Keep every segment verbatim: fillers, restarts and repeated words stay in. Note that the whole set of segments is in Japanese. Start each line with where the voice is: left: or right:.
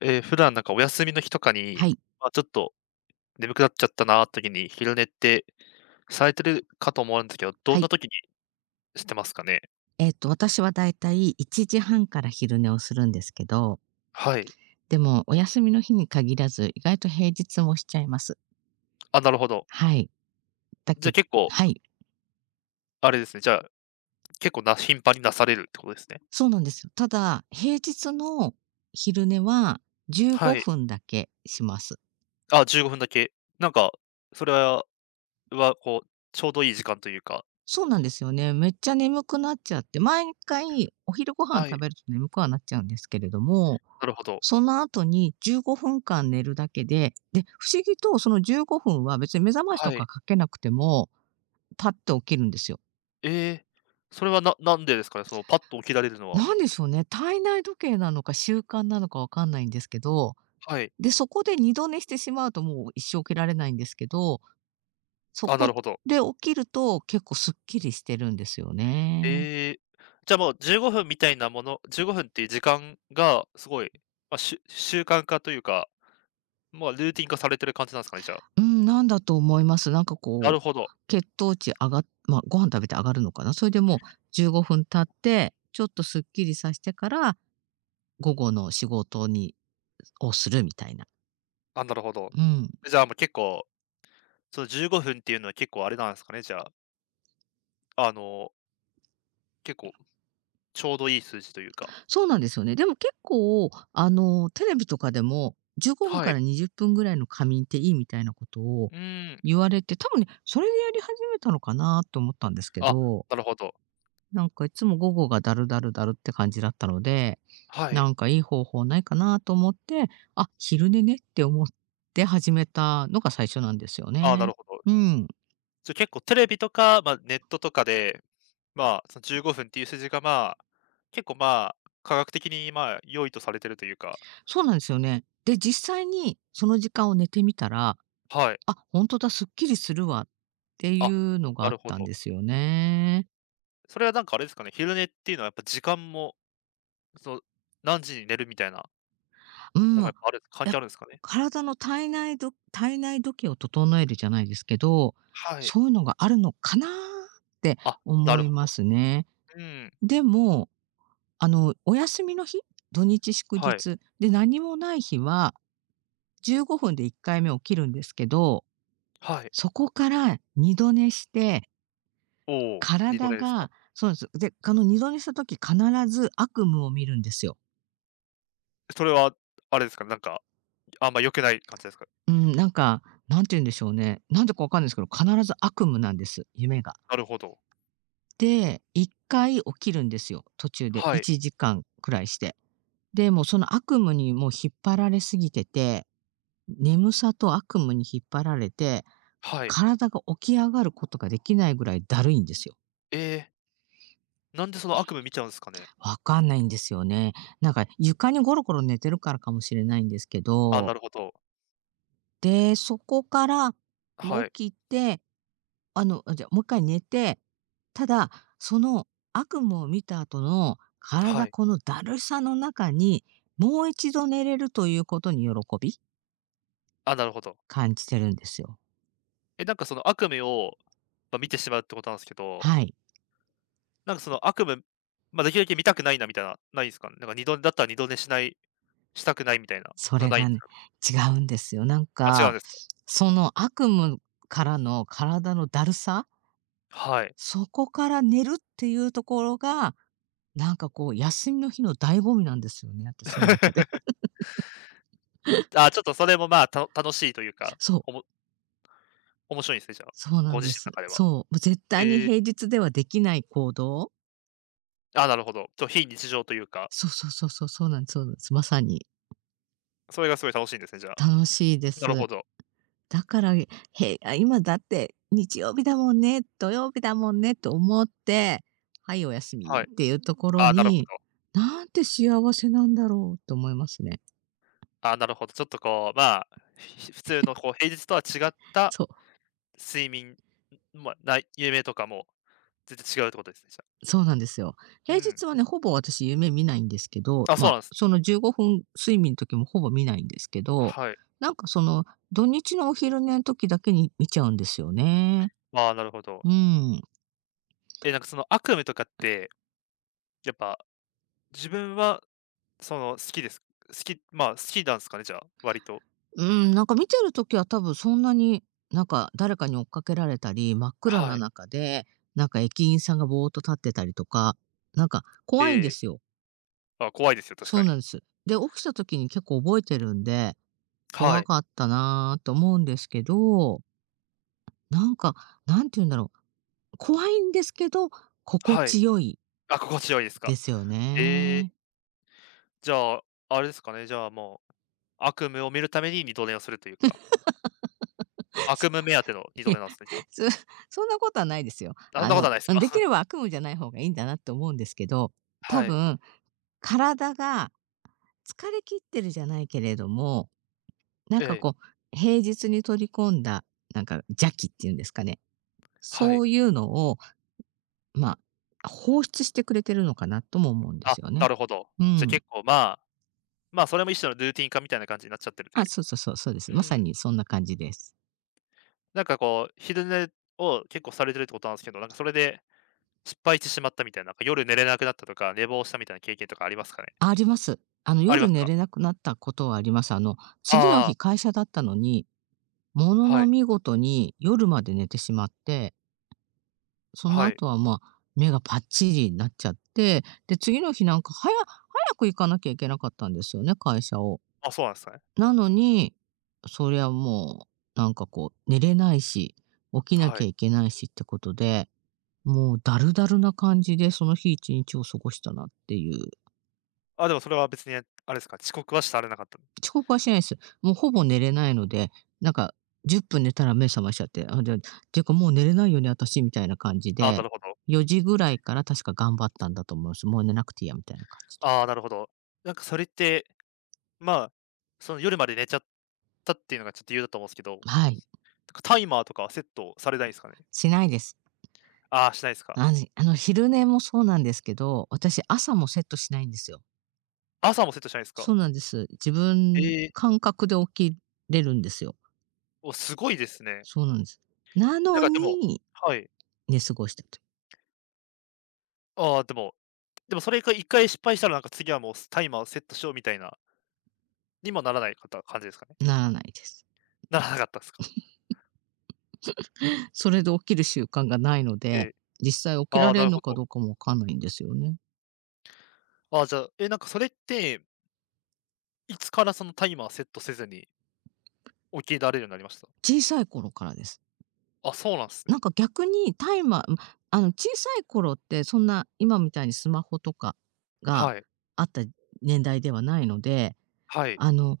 left: ええ、普段なんかお休みの日とか
right: は
left: に、
right: い。
left: まあ、ちょっと眠くなっちゃったなーって時に、昼寝ってされてるかと思うんですけど、
right: は
left: どん
right: い。
left: な時にしてますかね？
right: えっと、私はだいたいいちじはんから昼寝をするんですけど、
left: はい。
right: でもお休みの日に限らず、意外と平日もしちゃいます。
left: あ、なるほど。
right: はい。だ
left: じ
right: け
left: ゃ、結構
right: はい、
left: あれですね、じゃあ、結構な頻繁になされるってことですね。
right: そうなんですよ。ただ、平日の昼寝は15
left: はい。
right: 分だけします。
left: あ、じゅうごふんだけ。なんか、それはは、こう、ちょうどいい時間というか。
right: そうなんですよね。めっちゃ眠くなっちゃって、毎回お昼ご飯
left: は
right: 食
left: い、
right: べると眠くはなっちゃうんですけれども、
left: なるほど。
right: その後にじゅうごふんかん寝るだけで、で、不思議とそのじゅうごふんは別に目覚ましと
left: は
right: か
left: い。
right: かけなくても、パッと起きるんですよ。
left: ええ、それはななんでですかね？そのパッと起きられるのは。
right: なんでしょうね、体内時計なのか習慣なのかわかんないんですけど、
left: はい。
right: で、そこで二度寝してしまうともう一生起きられないんですけど、そ
left: あ、な
right: こ
left: るほど。
right: で起きると結構すっきりしてるんですよね。
left: ええ。じゃあ、もうじゅうごふんみたいなものじゅうごふんっていう時間がすごい、まあ、しゅ習慣化というか、まあ、ルーティン化されてる感じなんですかね、じゃあ。
right: うん、なんだと思います。なんか
left: な
right: こ
left: るほ
right: う、
left: ど。
right: 血糖値上がっまあ、ご飯食べて上がるのかな。それでもうじゅうごふん経って、ちょっとすっきりさしてから、午後の仕事にをするみたいな。
left: あ、なるほど。
right: うん。
left: じゃあ、もう結構、そのじゅうごふんっていうのは結構あれなんですかね、じゃあ、あの、結構ちょうどいい数字というか。
right: そうなんですよね。でも結構、あの、テレビとかでも、じゅうごふん
left: は
right: から
left: い。
right: にじゅっぷんぐらいの仮眠っていいみたいなことを
left: うーん。
right: 言われて、多分ね、それでやり始めたのかなと思ったんですけ
left: あ、
right: ど。
left: なるほど。
right: なんかいつも午後がだるだるだるって感じだったので、
left: はい。
right: なんかいい方法ないかなと思って、あ、昼寝ねって思って始めたのが最初なんですよ
left: あ、なる
right: ね。
left: ほど。
right: うん。
left: じゃ、結構テレビとか、まあ、ネットとかで、まあ、そのじゅうごふんっていう数字が、まあ、結構、まあ、科学的に、まあ、良いとされてるというか、
right: そうなんですよね。で、実際にその時間を寝てみたら、
left: はい。
right: あ、本当だ、すっきりするわってい
left: あ、
right: うのが
left: な
right: あっ
left: るほ
right: たん
left: ど。
right: ですよね。
left: それはなんかあれですかね、昼寝っていうのはやっぱ時間も、その、何時に寝るみたいな、
right: うん、
left: でもや
right: ま、
left: っぱあれ関
right: やっ
left: 係あるんですかね？
right: 体の体内ど体内時計を整えるじゃないですけど、
left: はい。
right: そういうのがあるのかなって
left: あ、な
right: 思
left: る
right: い
left: ほ
right: ま
left: ど。
right: すね。
left: うん、
right: でも、あの、お休みの日、土日祝
left: はい、
right: 日で何もない日は、じゅうごふんでいっかいめ起きるんですけど、
left: はい。
right: そこからにど寝して、
left: おお、二度
right: 体
left: 寝ですか？
right: がそうなんです。で、あの、にど寝した時必ず悪夢を見るんですよ。
left: それはあれですか、なんか、あんま良くない感じですか？
right: うん、なんか、何て言うんでしょうね、なんでかわかんないですけど、必ず悪夢なんです、夢が。
left: なるほど。
right: で、いっかい起きるんですよ、途中で
left: はい、
right: いちじかんくらいして。で、もうその悪夢にもう引っ張られすぎてて眠さと悪夢に引っ張られて、
left: はい。
right: 体が起き上がることができないぐらいだるいんですよ。
left: ええ、なんでその悪夢見ちゃうんですかね？
right: わかんないんですよね。なんか床にゴロゴロ寝てるからかもしれないんですけ
left: あ、な
right: ど、
left: るほど。
right: で、そこからもう
left: はい、
right: 起きて、あの、あ、じゃ、もう一回寝て、ただ、その悪夢を見た後の
left: は
right: 体、
left: い。
right: このだるさの中に、もう一度寝れるということに喜び、
left: あ、なるほど。
right: 感じてるんですよ。
left: え、なんかその悪夢を、ま、見てしまうってことなんですけど、
right: はい。
left: なんかその悪夢、まあ、できるだけ見たくないなみたいな、ないんすかね？なんか二度だったら二度寝しない、したくないみたいな、
right: そ
left: そんな
right: れ
left: ないん
right: が
left: です
right: ね、
left: かね？
right: 違うんですよ。なん
left: あ、違うん
right: か、
left: ですか？
right: その悪夢からの体のだるさ、
left: はい。
right: そこから寝るっていうところが、なんかこう休みの日の醍醐味なんですよね、私の中で。
left: あ、ちょっとそれもまあ、た楽しいというか、
right: そう、
left: おも面白いんですね、じゃあ、
right: そうなん
left: ご自
right: で
left: 身
right: す。
left: の中では。
right: そう、もう絶
left: え
right: 対に
left: ー、
right: 平日ではできない行動。
left: あ、なるほど。ちょ、非日常というか、
right: そうそうそうそう、そうなんですそうなんです。まさに。
left: それがすごい楽しいんですね、じゃあ。
right: 楽しいで
left: なるほ
right: す。
left: ど、
right: だから、へあ、今だって日曜日だもんね、土曜日だもんねと思って、はい、お休
left: は
right: み
left: い。
right: っていうところ
left: あ、なるほ
right: に、
left: ど。
right: なんて幸せなんだろうと思いますね。
left: あ、なるほど。ちょっとこう、まあ、ひ普通のこう平日とは違った
right: そう、
left: 睡眠、まあ、ない夢とかも全然違うってことですね、じゃあ。
right: そうなんですよ。
left: う
right: 平
left: ん。
right: 日はね、ほぼ私夢見ないんですけど、
left: あ、
right: ま
left: そう
right: あ、
left: なんです
right: そ
left: ね。
right: のじゅうごふん睡眠の時もほぼ見ないんですけど、
left: はい。
right: なんかその土日のお昼寝の時だけに見ちゃうんですよね。
left: ああ、なるほど。
right: うん。
left: え、なんかその悪夢とかって、やっぱ自分はその好きです。好き、まあ好きなんですかね、じゃあ、割と。
right: うん、なんか見てる時は多分そんなに、なんか誰かに追っかけられたり、真っ暗
left: は
right: な
left: い。
right: 中で、なんか駅員さんがぼーっと立ってたりとか、なんか
left: え
right: 怖いんで
left: え。
right: すよ。
left: あ、怖いですよ、確
right: そ
left: か
right: うなん
left: に。
right: です。で、起きた時に結構覚えてるんで、
left: は
right: 怖
left: い。
right: かったなーと思うんですけど、なんか、なんて言うんだろう、怖いんですけど、心
left: はい。
right: 地よい
left: あ、心地よいですか。
right: ですよ
left: ええ、
right: ね。
left: じゃあ、あれですかね、じゃあもう、悪夢を見るために二度寝をするというか、悪夢目当ての二
right: い
left: 度
right: や、
left: 寝なんですね、じゃあ。
right: そ そんなことはないですよ。
left: あん
right: あ
left: なことは
right: の、
left: ないです
right: でき
left: か？
right: れば悪夢じゃない方がいいんだなって思うんですけど、多
left: はい。
right: 分、体が疲れ切ってるじゃないけれども、なん
left: え
right: か
left: え、
right: こう、平日に取り込んだ、なんか邪気っていうんですかね。
left: は
right: そ
left: い。
right: ういうのを、まあ、放出してくれてるのかなとも思うんです
left: あ、
right: よ
left: な
right: ね。
left: るほど。
right: う
left: じゃ、
right: ん。
left: 結構まあ、まあ、それも一種のルーティン化みたいな感じになっちゃってるとい
right: あ、
left: う。
right: そうそうそう、そうです。
left: う
right: まさ
left: ん。
right: にそんな感じです。
left: なんかこう、昼寝を結構されてるってことなんですけど、なんかそれで失敗してしまったみたいな、なんか夜寝れなくなったとか、寝坊したみたいな経験とかありますかね？
right: あります。あの、
left: あり
right: 夜
left: ます
right: 寝
left: か？
right: れなくなったことはあります。あの、次の
left: あ
right: 日
left: あ、
right: 会社だったのに、もの
left: は
right: の
left: い、
right: 見事に夜まで寝てしまって、その
left: はい。
right: 後は、まあ、目がパッチリになっちゃって、で、次の日なんか早早く行かなきゃいけなかったんですよね、会社を。
left: あ、そうなんですね。
right: なのに、そりゃもう、なんかこう、寝れないし、起きな
left: は
right: きゃ
left: い。
right: いけないしってことで、もうだるだるな感じで、その日一日を過ごしたなっていう
left: あ、でもそれは別にあれですか、遅刻はされなかった。
right: 遅刻はしないです。もうほぼ寝れないので、なんかじゅっぷん寝たら目覚ましちゃって、あ、じゃあていうかもう寝れないよね、私みたいな感じ
left: ああ、な
right: で、
left: るほど。
right: よじぐらいから確か頑張ったんだと思います。もう寝なくていいやみたいな感じで。
left: ああ、なるほど。なんかそれって、まあ、その夜まで寝ちゃったっていうのがちょっと理由だと思うんですけど、なん
right: はい、
left: かタイマーとかはセットされないんですかね？
right: しないです。
left: ああ、しないですか。
right: あのあの昼寝もそうなんですけど、私朝もセットしないんですよ。
left: 朝もセットしないですか？
right: そうなんです。自
left: え
right: 分
left: えー、
right: 感覚で起きれるんですよ。
left: お、すごいですね。
right: そうなんです。な
left: な
right: の
left: んかでも、
right: に、
left: はい。
right: 寝過ごしたと。
left: ああ、でも、でもそれが一回失敗したら、なんか次はもうタイマーをセットしようみたいな、にもならないかった感じですかね？
right: ならないです。
left: ならなかったですか？
right: それで起きる習慣がないの
left: え
right: で、
left: え。
right: 実際起き
left: あ
right: ら
left: あ、
right: れ
left: な
right: る
left: る
right: の
left: ほ
right: か
left: ど。
right: どうかもわかんないんですよね。
left: ああ、じゃあ、え、なんかそれって、いつからそのタイマーセットせずに起きられるようになりました？
right: 小さい頃からです。
left: あ、そうなんす
right: なん
left: ね。
right: か逆にタイマー、あの小さい頃ってそんな今みたいにスマホとかが
left: はい、
right: あった年代ではないので、
left: はい。
right: あの、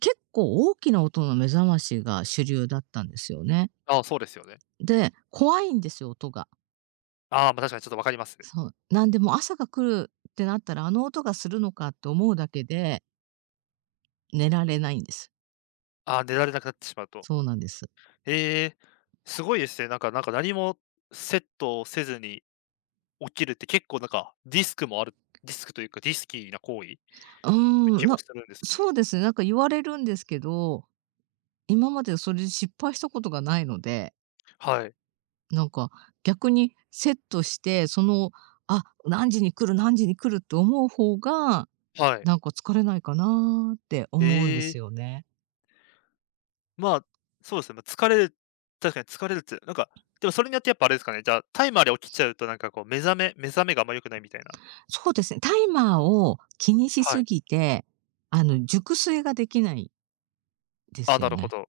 right: 結構大きな音の目覚ましが主流だったんですよね。
left: ああ、そうですよね。
right: で、怖いんですよ、音が。
left: ああ、ま、確かにちょっと分かりますね。
right: そう。なんでもう朝が来るってなったら、あの音がするのかって思うだけで、寝られないんです。
left: ああ、寝られなくなってしまうと。
right: そうなんです。
left: ええ、すごいですね。なんかなんか何もセットをせずに起きるって結構なんか、リスクもあるリスクというか、リスキーな行為って
right: うーん、
left: 気も
right: な
left: するんですけど。
right: そうですね、なんか言われるんですけど、今までそれで失敗したことがないので、
left: はい、
right: なんか逆にセットして、その、あ、何時に来る何時に来るって思う方が、
left: はい。
right: なんか疲れないかなって思うんで
left: ええ、
right: すよね。
left: まあ、そうですね、まあ、疲れる確かに疲れるって、なんか、でもそれによってやっぱあれですかね、じゃあ、タイマーで起きちゃうとなんかこう目覚め目覚めがあんま良くないみたいな。
right: そうですね、タイマーを気にし
left: は
right: す
left: い。
right: ぎて、あの、熟睡ができないで
left: あ、
right: す
left: な
right: よ
left: るほ
right: ね。
left: ど。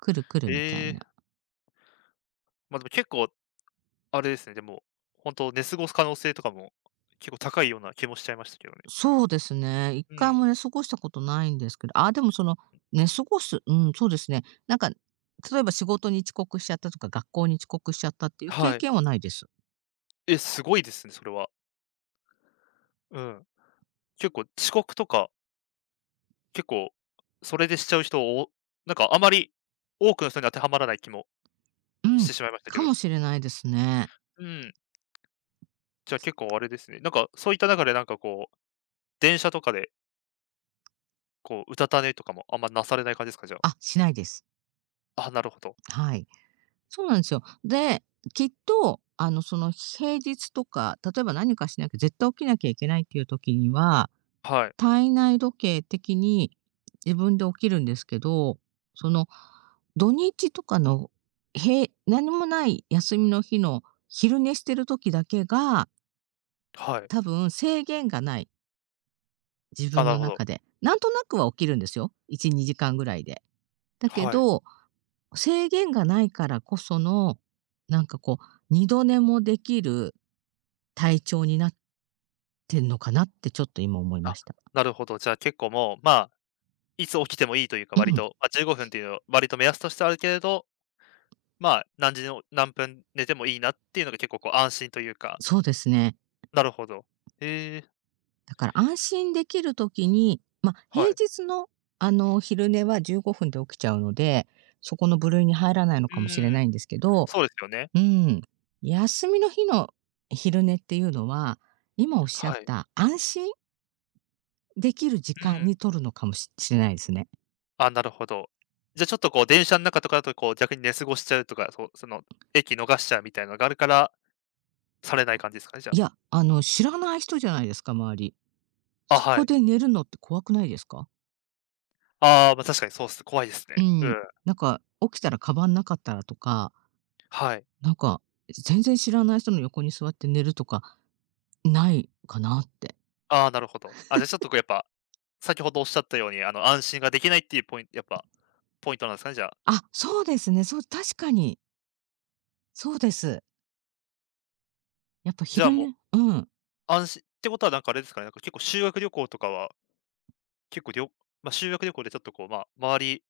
right: 来る来る
left: え
right: みたいな。
left: え、ま、でも結構あれですね、でも、本当寝過ごす可能性とかも結構高いような気もしちゃいましたけどね。
right: そうですね。一
left: う
right: 回
left: ん。
right: も寝過ごしたことないんですけど、あ、でもその、寝過ごす、うん、そうですね。なんか、例えば仕事に遅刻しちゃったとか、学校に遅刻しちゃったっていう経
left: はい。
right: 験はないです。
left: え、すごいですね、それは。うん。結構遅刻とか、結構それでしちゃう人を、なんかあまり多くの人に当てはまらない気も
right: う
left: し
right: ん、
left: てしまいましたけ
right: か
left: ど。
right: もしれないですね。
left: うん。じゃあ結構あれですね。なんか、そういった中でなんかこう、電車とかで、こう、うたた寝とかもあんまなされない感じですか？じゃあ。
right: あ、しないです。
left: あ、なるほど。
right: はい。そうなんですよ。で、きっと、あの、その平日とか、例えば何かしなきゃ、絶対起きなきゃいけないっていう時には、
left: はい。
right: 体内時計的に自分で起きるんですけど、その、土日とかの、へい何もない休みの日の昼寝してる時だけが、
left: はい。
right: 多分制限がない、自
left: あ、
right: 分
left: な
right: の
left: るほど。
right: 中で。なんとなくは起きるんですよ、いち、にじかんぐらいで。だけ
left: はい。
right: ど、制限がないからこその、なんかこう、二度寝もできる体調になってんのかなってちょっと今思いま
left: あ、
right: した。
left: なるほど。じゃあ結構もう、まあ、いつ起きてもいいというか、
right: う
left: 割
right: ん、
left: と、まあ、じゅうごふんっていうのは割と目安としてあるけれど、まあ、何時の何分寝てもいいなっていうのが結構こう安心というか。
right: そうですね。
left: なるほど。へえ、
right: だから安心できる時に、まあ、
left: は
right: 平
left: い。
right: 日の、あの、昼寝はじゅうごふんで起きちゃうので、そこの部類に入らないの
left: う
right: かもしれ
left: ー
right: な
left: ん、
right: いんですけど、
left: そうですよね。
right: うん、休みの日の昼寝っていうのは、今おっしゃ
left: は
right: っ
left: い。
right: た安心できる時
left: う
right: 間
left: ん。
right: に取るのかもししれないですね。
left: あ、なるほど。じゃ、あ、ちょっとこう電車の中とかだと、こう逆に寝過ごしちゃうとか、そう、その、駅逃しちゃうみたいなのがあるから、されない感じですかね、じゃ
right: い
left: あ。
right: や、あの、知らない人じゃないですか、周り。
left: あ、
right: そ
left: は
right: こ
left: い。
right: で寝るのって怖くないですか？
left: ああ、ま、確かにそうっす、怖いです
right: う
left: ね。う
right: ん、
left: ん。
right: なんか起きたらカバンなかったらとか、
left: はい。
right: なんか全然知らない人の横に座って寝るとか、ないかなって。
left: ああ、なるほど。あ、じゃ、あ、ちょっとこうやっぱ、先ほどおっしゃったように、あの、安心ができないっていうポイントやっぱ、ポイントなんですかね、じゃあ。
right: あ、そうですね。そう、確かに。そうです。やっぱ
left: じゃあ、
right: 昼
left: もう、
right: 寝うん。
left: 安心ってことはなんかあれですかね、なんか結構修学旅行とかは、結構りょま、修学旅行でちょっとこう、まあ、周り、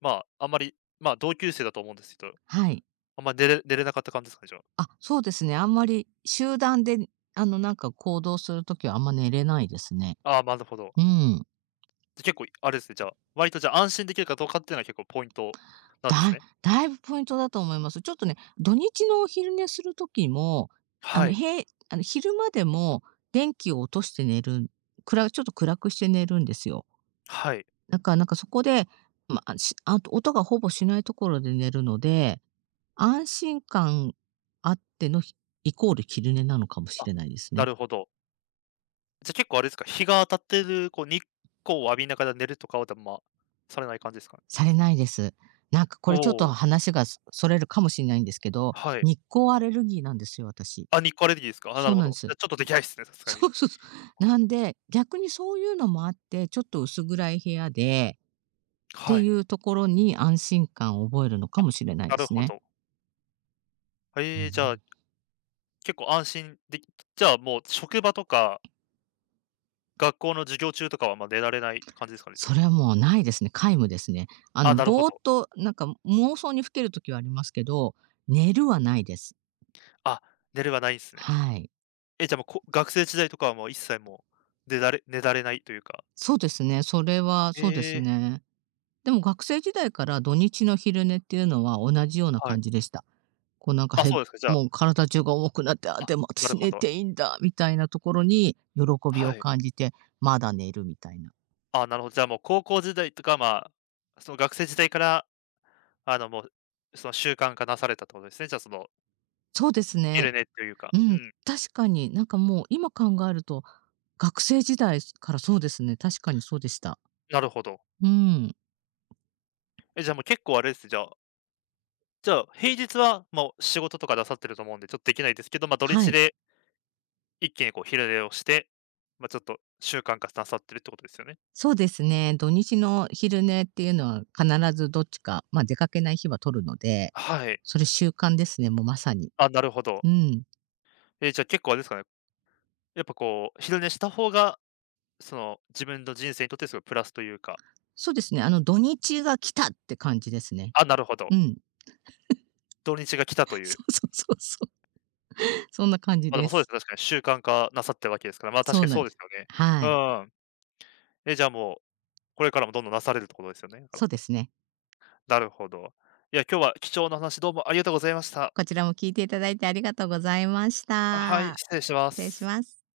left: まあ、あんまり、ま、あ同級生だと思うんですけど、
right: はい。
left: あんまり寝れ寝れなかった感じですかね、じゃあ。
right: あ、そうですね。あんまり集団で、あの、なんか行動するときはあんま寝れないですね。
left: ああ、なるほど。
right: うん。
left: 結構あれですね、じゃあ、割とじゃあ安心できるかどうかっていうのは結構ポイントなん
right: だ
left: ですね。
right: だいぶポイントだと思います。ちょっとね、土日のお昼寝するときも、あ
left: は
right: の、
left: い、
right: へあの、昼間でも電気を落として寝る暗ちょっと暗くして寝るんですよ。
left: はい。
right: だからなんかそこで、ま、あしあと音がほぼしないところで寝るので安心感あっての、ひイコール昼寝なのかもし
left: あ、
right: れないです
left: な
right: ね。
left: るほど。じゃ、結構あれですか、日が当たってるこう日光を浴びながら寝るとかは、まま、されない感じですかね？
right: されないです。なんかこ
left: お、
right: れちょっと
left: お、
right: 話がそそれるかもしれないんですけど、
left: はい。
right: 日光アレルギーなんですよ、私。
left: あ、日光アレルギーですか？あ、な
right: そう
left: るほ
right: なんで
left: ど。
right: す。
left: じゃ、ちょっとできないっすね、さ すがに。
right: そうそうそう。なんで、逆にそういうのもあって、ちょっと薄暗い部屋でって
left: は
right: い
left: い。
right: うところに安心感を覚えるのか
left: あ、
right: もしれない
left: な
right: で
left: る
right: す
left: ほ
right: ね。
left: ど。
right: う
left: ええ、じゃあ、
right: ん。
left: 結構安心できじゃあもう職場とか、学校の授業中とかは、ま、あ寝られない感じですかね、じゃ
right: それはもうないですね。皆無ですね。あ
left: あ。あ、
right: の、
left: なるほ
right: ぼーっ
left: ど。
right: となんか妄想にふける時はありますけど、寝るはないです。
left: あ、寝れはないんですね。
right: はい。
left: え、じゃ、もう、こ学生時代とかはもう一切もう、ねだれねだれないというか。
right: そうですね。それは
left: え
right: そうです
left: え、
right: ね。でも学生時代から土日の昼寝っていうのは同じような
left: は
right: 感
left: い。
right: じでした。こうなんか
left: あ、
right: へ
left: そうですか、じゃ
right: も
left: あ、
right: う体中が重くなって、あ、
left: あ、
right: でも
left: なる
right: 私
left: ほ
right: 寝
left: ど。
right: ていいんだみたいなところに喜びを
left: はい。
right: 感じて、まだ寝るみたいな。
left: あ、なるほど、じゃあ、もう高校時代とか、まあ、その学生時代から、あの、もう、その習慣化なされたってことですね。じゃあ、その、
right: そうですね。
left: 昼寝というか、
right: う
left: う
right: ん、
left: ん、
right: 確かになんかもう今考えると、学生時代からそうですね、確かにそうでした。
left: なるほど。
right: うん、
left: え、じゃあ、もう結構あれですね、じゃあじゃあ、平日はもう仕事とかなさってると思うんで、ちょっとできないですけど、ま、土
right: は
left: 日
right: い。
left: で一気にこう昼寝をして、ま、ちょっと習慣化なさってるってことですよね。
right: そうですね。土日の昼寝っていうのは必ずどっちか、まあ、出かけない日は取るので、
left: はい。
right: それ習慣ですね、もうまさに。
left: あ、なるほど。
right: うん。
left: え、じゃあ結構あれですかね、やっぱこう、昼寝した方が、その、自分の人生にとってすごいプラスというか、
right: そうですね、あの土日が来たって感じですね。
left: あ、なるほど、
right: うん。
left: 土日が来たと い
right: そ
left: う。
right: うそうそうそう。そんな感じ
left: ま、で
right: で
left: もそうで
right: す。
left: すね、確かに習慣化なさってるわけですから、ま、あ確
right: そう
left: かに
right: なん
left: そう
right: で
left: です
right: す。
left: よね。
right: は
left: う
right: い。
left: ん。え、じゃあもう、これからもどんどんなされるってことですよね、だから。
right: そうですね。
left: なるほど。いや、今日は貴重な話どうもありがとうございました。
right: こちらも聞いていただいてありがとうございまし
left: あ、はい、
right: た。
left: 失礼しま
right: 失礼し
left: す。
right: ます。